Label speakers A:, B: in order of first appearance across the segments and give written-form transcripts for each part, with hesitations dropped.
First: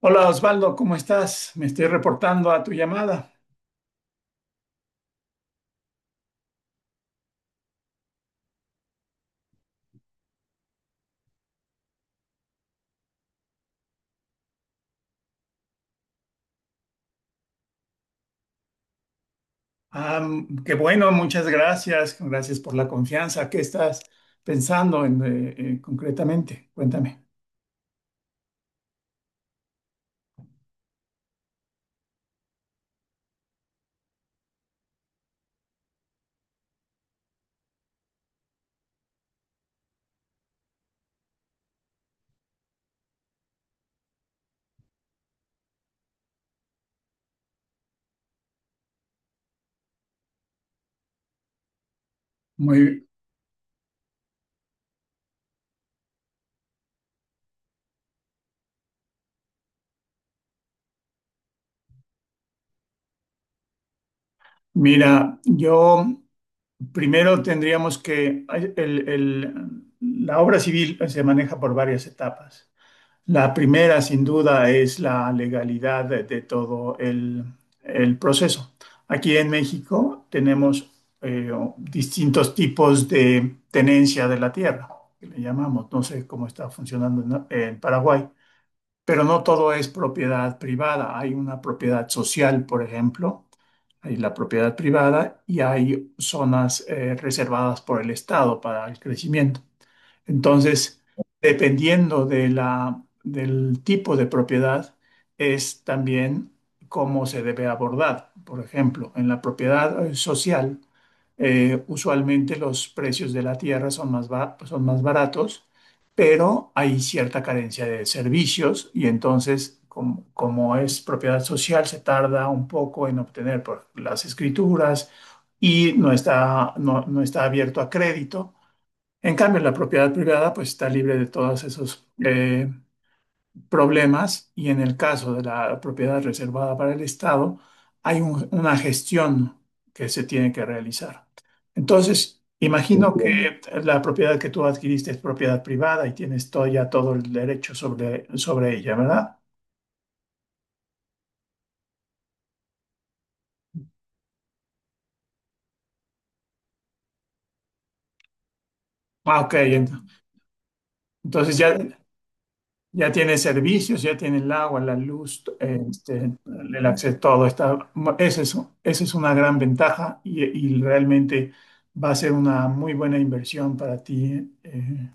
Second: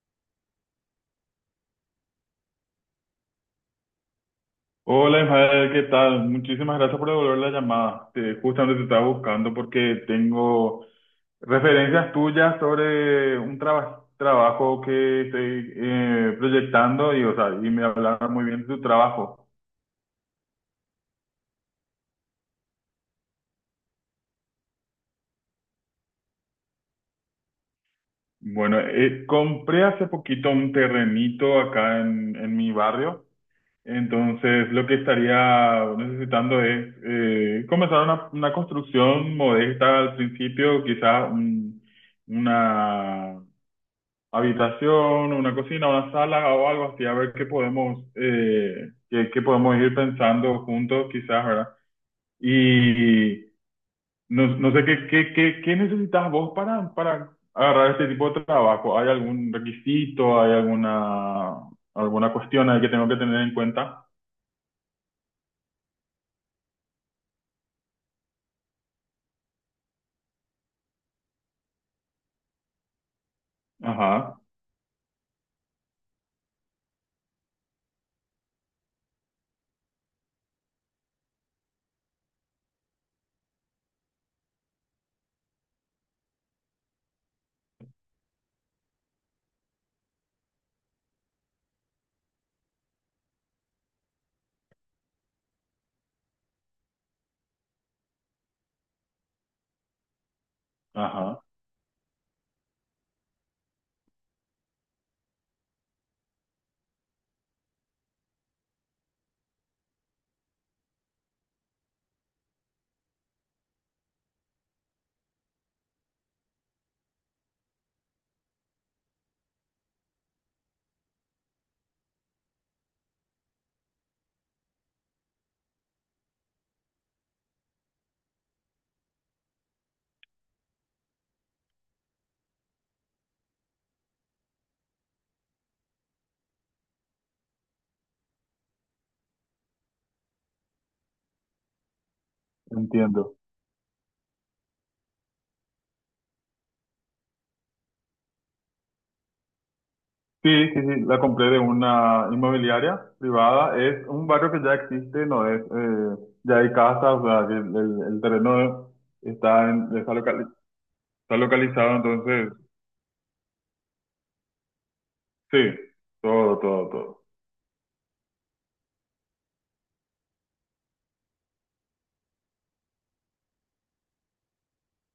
A: Hola Osvaldo, ¿cómo estás? Me estoy reportando a tu llamada.
B: Hola, Ismael, ¿qué tal? Muchísimas gracias por devolver la llamada. Justamente te estaba buscando porque tengo referencias tuyas sobre un trabajo que estoy proyectando y, o sea, y me hablaron muy bien de tu trabajo.
A: Ah, qué bueno, muchas gracias. Gracias por la confianza. ¿Qué estás pensando en, concretamente? Cuéntame.
B: Bueno, compré hace poquito un terrenito acá en mi barrio, entonces lo que estaría necesitando es comenzar una construcción modesta al principio, quizás una habitación, una cocina, una sala o algo así, a ver qué qué podemos ir pensando juntos quizás, ¿verdad?
A: Muy,
B: Y no, no sé qué necesitas vos para agarrar este tipo de trabajo. ¿Hay algún requisito? ¿Hay alguna cuestión ahí que tengo que tener en cuenta?
A: mira, yo primero tendríamos que, la obra civil se maneja por varias etapas. La primera, sin
B: Ajá,
A: duda, es la legalidad de todo el proceso. Aquí en México tenemos eh, distintos tipos de tenencia de la tierra, que le llamamos. No sé cómo está funcionando en, Paraguay, pero no todo es propiedad privada. Hay una propiedad social, por ejemplo, hay la propiedad privada y hay zonas reservadas por el Estado para el crecimiento. Entonces,
B: ajá,
A: dependiendo del tipo de propiedad, es también cómo se debe abordar. Por ejemplo, en la propiedad social, usualmente los precios de la tierra son son más baratos, pero hay cierta carencia de servicios y entonces, como es propiedad social, se tarda un poco en obtener las escrituras y no está abierto a crédito. En cambio, la propiedad privada pues está libre de todos esos problemas, y en el caso de la propiedad reservada para el Estado hay una gestión que se tiene que realizar. Entonces, imagino,
B: entiendo.
A: entiendo, que la propiedad que tú adquiriste es propiedad privada y tienes todo, ya todo el derecho sobre, sobre ella, ¿verdad?
B: Sí, sí, sí, la compré de una inmobiliaria privada. Es un barrio que ya existe, no es, ya hay casas, o sea, que el terreno
A: Ah, ok.
B: está, en- está, locali- está
A: Entonces ya
B: localizado, entonces,
A: Ya tiene servicios, ya tiene el agua, la luz,
B: sí,
A: este,
B: todo,
A: el
B: todo,
A: acceso,
B: todo.
A: todo está. Esa es, esa es una gran ventaja, y realmente va a ser una muy buena inversión para ti,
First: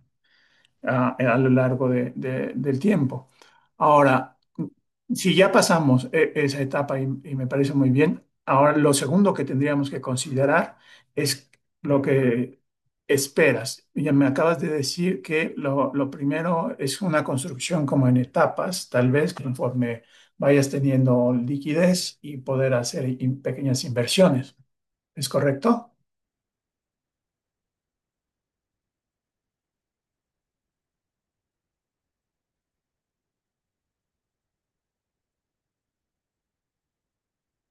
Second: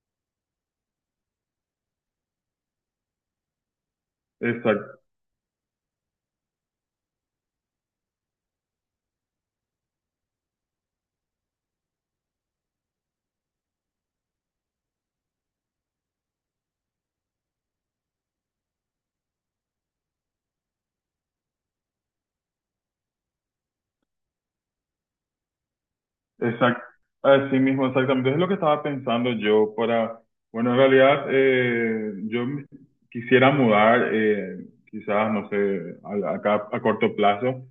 A: a lo largo del tiempo. Ahora,
B: Exacto,
A: si ya pasamos esa etapa, y me parece muy bien, ahora lo segundo que tendríamos que considerar es lo que esperas. Ya me acabas de decir que lo primero es una construcción como en etapas, tal vez conforme vayas teniendo liquidez y poder hacer pequeñas inversiones. ¿Es correcto?
B: exacto. Así mismo, exactamente. Es lo que estaba pensando yo para, bueno, en realidad, yo quisiera mudar, quizás, no sé, acá a corto plazo.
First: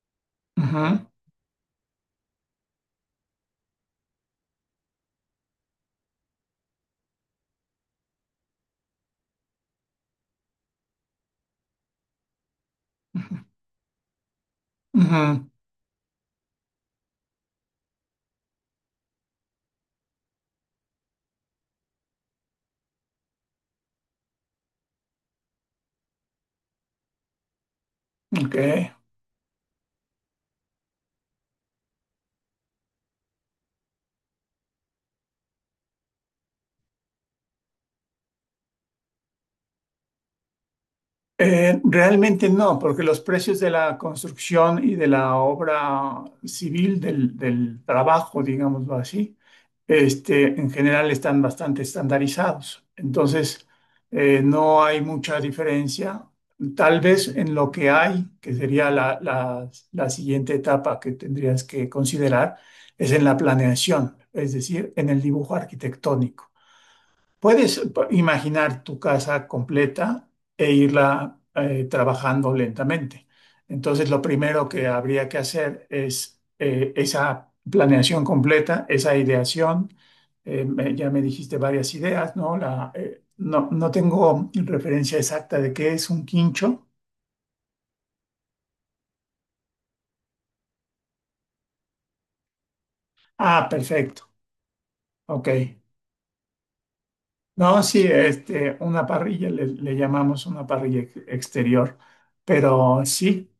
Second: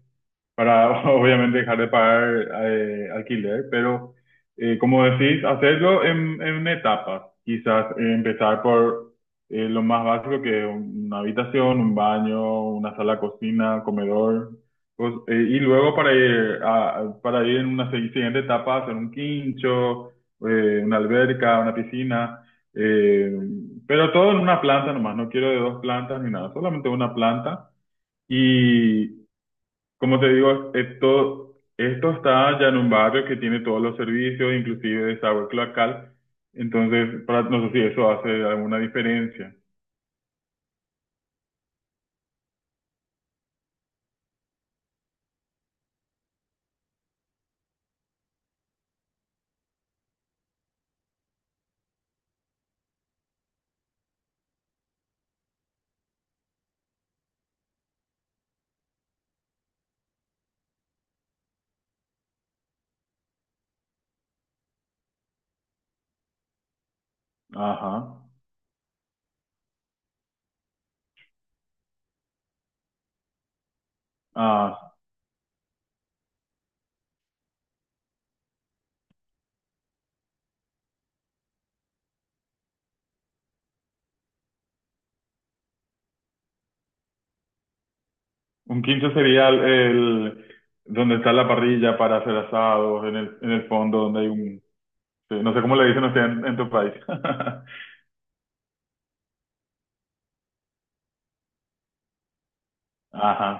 B: Para
A: Ujú,
B: obviamente dejar de pagar alquiler, pero como decís, hacerlo en etapas. Quizás empezar por lo más básico, que es una habitación, un baño, una sala,
A: ujú,
B: cocina, comedor, pues,
A: ujú.
B: y luego para ir en una siguiente etapa, hacer un quincho, una alberca, una piscina. eh, pero todo en una planta nomás, no quiero de dos plantas ni nada, solamente una planta.
A: Ok.
B: Como te digo, esto está ya en un barrio que tiene todos los servicios, inclusive desagüe cloacal. Entonces, para, no sé si eso hace alguna diferencia.
A: Realmente no, porque los precios de la construcción y de la obra civil, del trabajo, digámoslo así, este, en general están bastante estandarizados. Entonces, no hay mucha diferencia. Tal vez en lo que hay, que sería la siguiente etapa que tendrías que considerar, es en la planeación, es decir, en el dibujo arquitectónico. Puedes
B: Ajá.
A: imaginar tu casa completa e irla trabajando lentamente. Entonces, lo primero que
B: Ah,
A: habría que hacer es esa planeación completa, esa ideación. Ya me dijiste varias ideas, ¿no? No, no tengo referencia exacta de qué es un quincho.
B: un quincho sería donde está la parrilla para hacer asados, en el, en
A: Ah,
B: el fondo donde hay
A: perfecto.
B: un... Sí,
A: Ok.
B: no sé cómo le dicen ustedes en tu país.
A: No, sí, este, una parrilla, le llamamos una parrilla exterior, pero
B: Ajá,
A: sí,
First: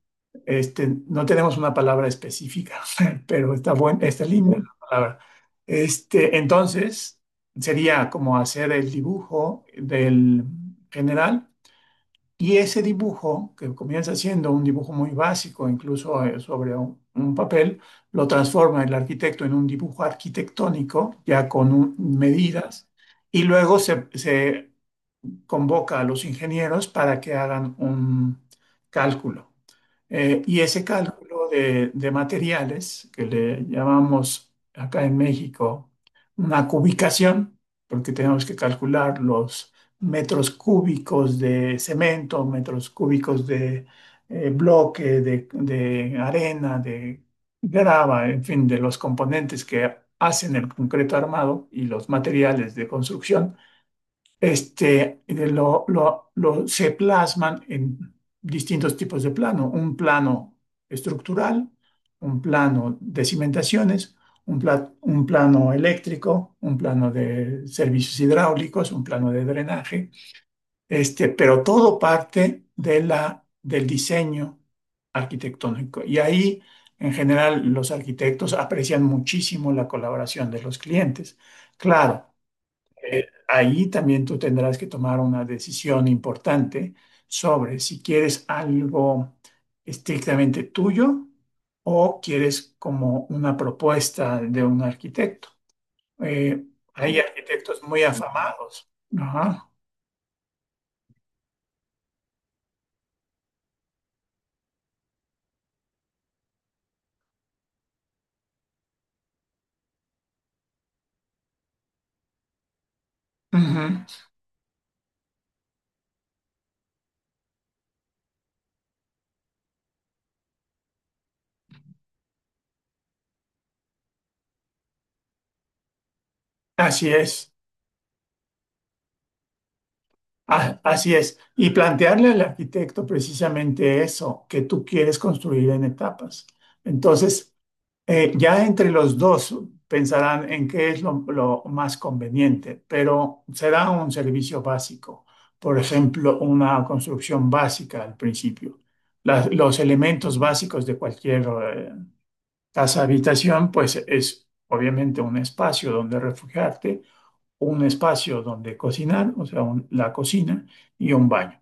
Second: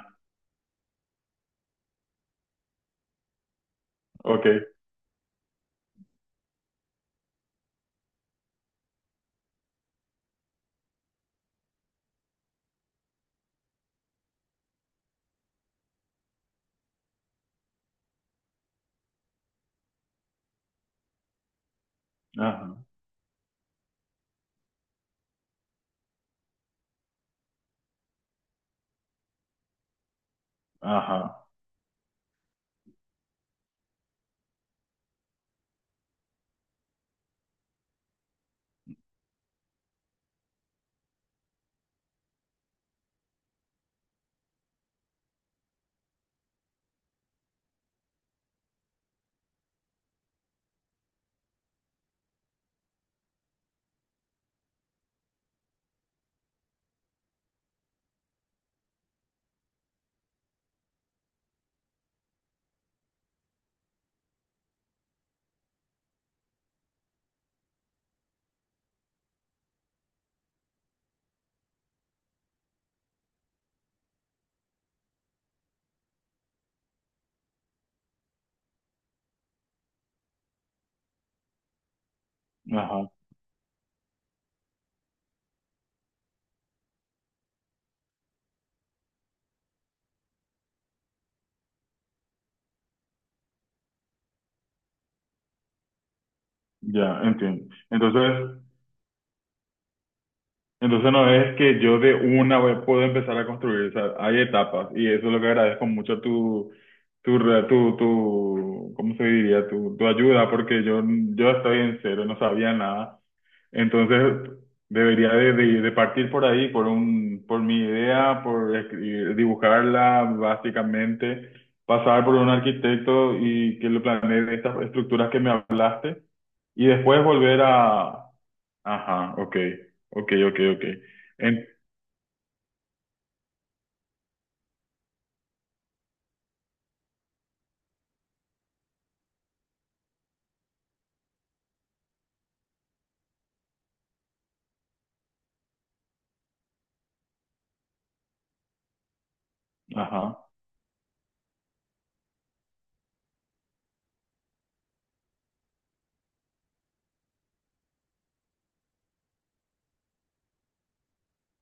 A: este, no tenemos una palabra específica, pero está
B: ok.
A: linda la palabra. Este, entonces, sería como hacer el dibujo del general, y ese dibujo, que comienza siendo un dibujo muy básico, incluso sobre un papel, lo transforma el arquitecto en un dibujo arquitectónico, ya con
B: Ajá,
A: medidas, y luego se convoca a los ingenieros para que hagan un cálculo. Y ese cálculo
B: ajá,
A: de materiales, que le llamamos acá en México una cubicación, porque tenemos que calcular los metros cúbicos de cemento, metros cúbicos de bloque, de arena, de grava, en fin, de los componentes que hacen el concreto armado y los materiales de construcción, este, se plasman en distintos tipos de plano. Un plano estructural, un plano de cimentaciones, un plano eléctrico, un plano de servicios hidráulicos, un plano de drenaje, este, pero todo parte de la, del diseño arquitectónico. Y ahí, en general, los arquitectos aprecian muchísimo la colaboración de los clientes. Claro.
B: ajá.
A: Ahí también tú tendrás que tomar una decisión importante sobre si quieres algo estrictamente tuyo o quieres como una propuesta de un arquitecto. Eh, Hay
B: Ya, entiendo.
A: arquitectos muy
B: Entonces,
A: afamados. Ajá.
B: Entonces no es que yo de una vez puedo empezar a construir, o sea, hay etapas, y eso es lo que agradezco mucho tu, tu, ¿cómo se diría? Tu ayuda, porque yo estoy en cero, no sabía nada.
A: Ujú.
B: Entonces debería de partir por ahí, por mi idea, por dibujarla básicamente, pasar por un arquitecto y que lo planee de estas estructuras que me hablaste, y
A: Así
B: después
A: es.
B: volver a... Ajá, ok, ok, ok,
A: Ah,
B: ok.
A: así es.
B: En-
A: Y plantearle al arquitecto precisamente eso, que tú quieres construir en etapas. Entonces, ya entre los dos pensarán en qué es lo más conveniente, pero será un servicio básico. Por ejemplo, una construcción básica al principio. Los elementos
B: ajá,
A: básicos de cualquier eh, casa habitación, pues es obviamente un espacio donde refugiarte, un espacio donde cocinar, o sea, la cocina y un baño.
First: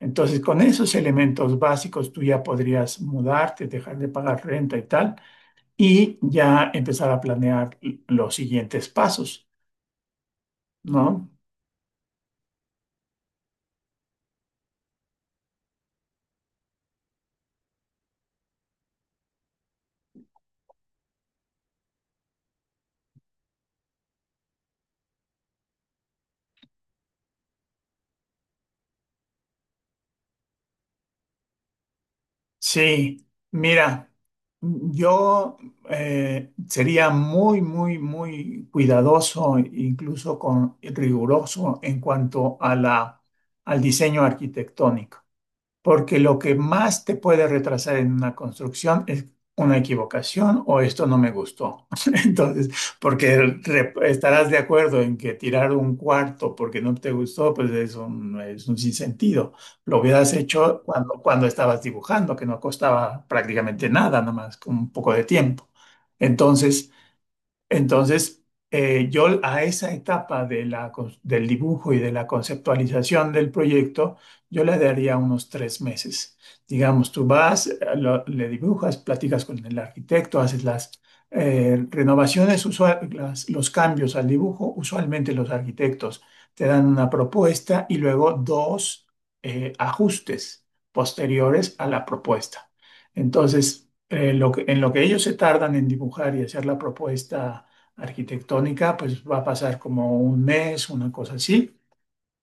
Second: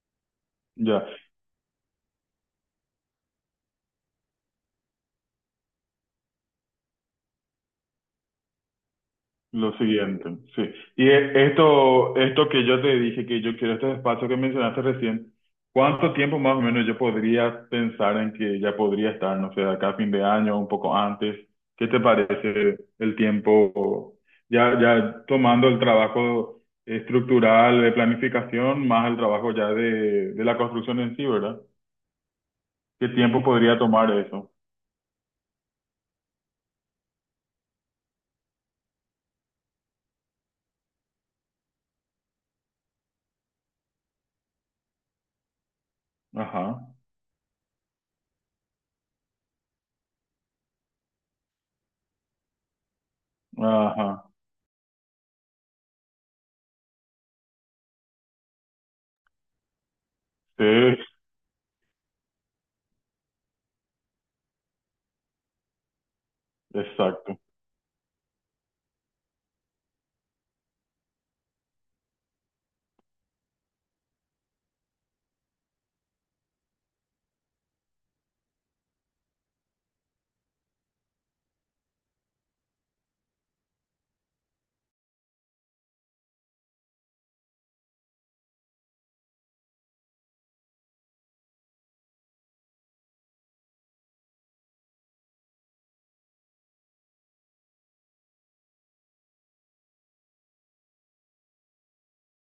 A: Entonces, con esos
B: ya,
A: elementos básicos, tú ya podrías mudarte, dejar de pagar renta y tal, y ya empezar a planear los siguientes pasos,
B: lo siguiente, sí. Y
A: ¿no?
B: esto que yo te dije, que yo quiero este espacio que mencionaste recién, ¿cuánto tiempo más o menos yo podría pensar en que ya podría estar, no sé, de acá a fin de año, un poco antes? ¿Qué te parece el tiempo? Ya, ya tomando el trabajo estructural de planificación, más el trabajo ya de la construcción en sí, ¿verdad? ¿Qué
A: Sí,
B: tiempo podría
A: mira,
B: tomar eso?
A: yo, sería muy, muy, muy cuidadoso, incluso con riguroso en cuanto a al diseño arquitectónico. Porque lo que
B: Ajá,
A: más te puede retrasar en una construcción es una equivocación o esto no me gustó. Entonces, porque
B: ajá.
A: estarás de acuerdo en que tirar un cuarto porque no te gustó, pues es un sinsentido. Lo hubieras
B: Sí,
A: hecho cuando estabas dibujando, que no costaba prácticamente nada, nomás con un poco de tiempo. Entonces,
B: exacto.
A: entonces, yo a esa etapa de la del dibujo y de la conceptualización del proyecto, yo le daría unos 3 meses. Digamos, tú vas, le dibujas, platicas con el arquitecto, haces las renovaciones, los cambios al dibujo. Usualmente los arquitectos te dan una propuesta y luego dos ajustes posteriores a la propuesta. Entonces, en lo que ellos se tardan en dibujar y hacer la propuesta arquitectónica, pues va a pasar como un mes, una cosa así.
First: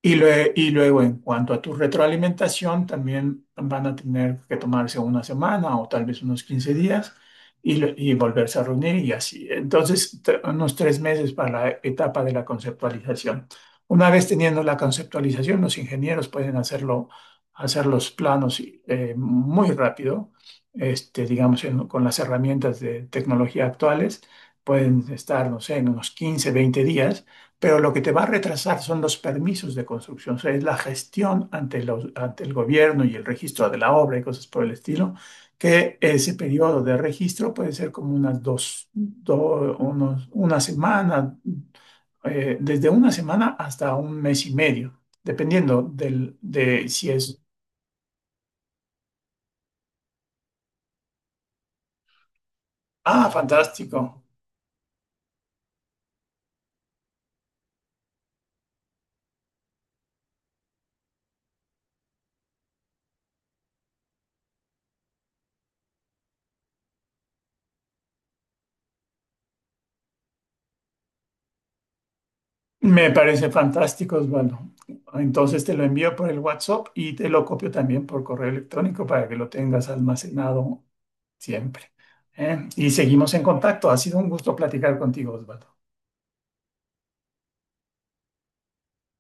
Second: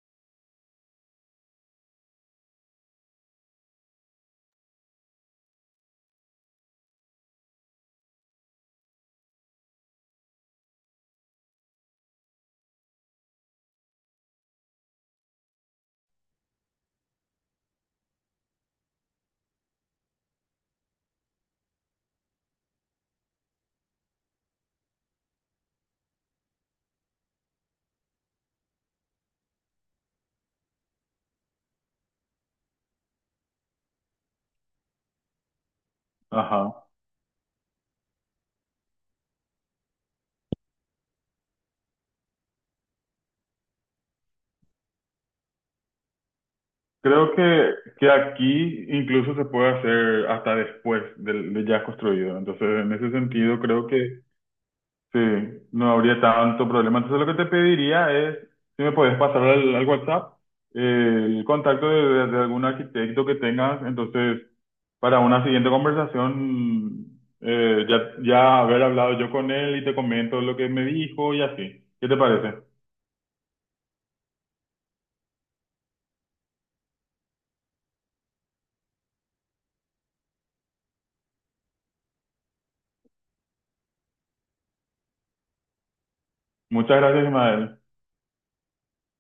A: Y, y luego, en cuanto a tu retroalimentación, también van a tener que tomarse una semana o tal vez unos 15 días, y, y volverse a reunir y así. Entonces, unos 3 meses para la etapa de la conceptualización. Una vez teniendo la conceptualización, los ingenieros pueden hacerlo, hacer los planos y, muy rápido, este, digamos, con las herramientas de tecnología actuales. Pueden estar, no sé, en unos 15 20 días, pero lo que te va a retrasar son los permisos de construcción, o sea, es la gestión ante el gobierno y el registro de la obra y cosas por el estilo, que ese periodo
B: Ajá.
A: de registro puede ser como unas una semana, desde una semana hasta un mes y medio, dependiendo del, de si
B: Creo
A: es...
B: que aquí incluso se puede hacer hasta después de, ya construido. Entonces, en ese
A: Ah,
B: sentido, creo que
A: fantástico.
B: sí, no habría tanto problema. Entonces, lo que te pediría es, si me puedes pasar al WhatsApp el contacto de algún arquitecto que tengas. Entonces, para una siguiente conversación, ya, ya haber hablado yo con él y te comento lo que me dijo y así. ¿Qué te parece?
A: Me parece fantástico, Osvaldo. Entonces te lo envío por el WhatsApp y te lo copio también por correo electrónico para que lo tengas almacenado siempre, ¿eh? Y seguimos en contacto. Ha sido un gusto platicar contigo, Osvaldo.
B: Muchas gracias, Ismael.